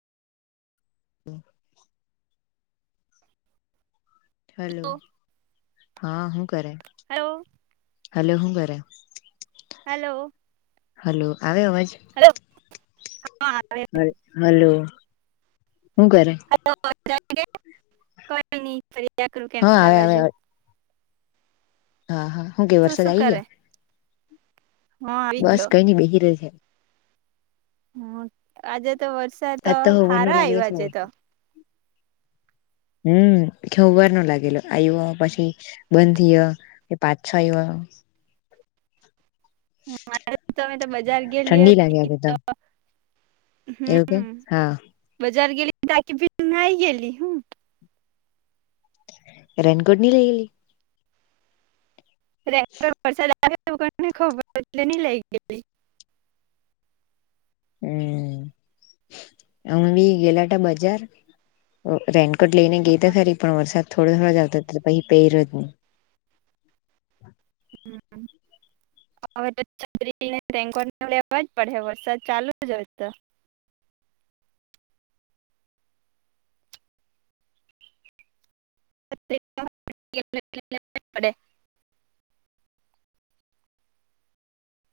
હમ. Hello હા હું કરે હલો હલો હું કરે. હલો આવે અવાજ. હલો હા હ હાલું. હું કરે? કો નહી ફરદ કરું કે હા અંદ આવે બાજુ. આવે હા હા હું ગ તું વર્ષ શું જઈ ગ. કરે હા આવી બસ ગયો કઈ ન બેહી ર છે. હ આજે તો વરસાદ તો આજ હોવાર નો સારો લાગેલો આવ્યોજે છે તો. હમ ખ વાર નો લાગેલો આયો પછી બંધંધીય પાંચ છો આવ્યો હા મારે તમે તો બજાર ગેલી ઠંડી લાગે હતી આજે તો. એવું કે, હા! જર ગેલી તાકી ભી ગેલી હમ. રનગોડની લઈ? ટ્રેક્ટર ફસાય [unintelligible] હમ્મ [inaudible] અમી ગેલા હતા બજાર રેન કોટ લઈને ગઈ તો ફરી પણ વરસાદ થોડું થોડું જ આવતો હતો પછી પેરયો જ નહી. હમ્મ. હવે તો છત્રી લઈ રેનકોટ લેવા જ પડે વરસાદ ચાલુ જ હોય તો [inaudible] [unintelligible] પડે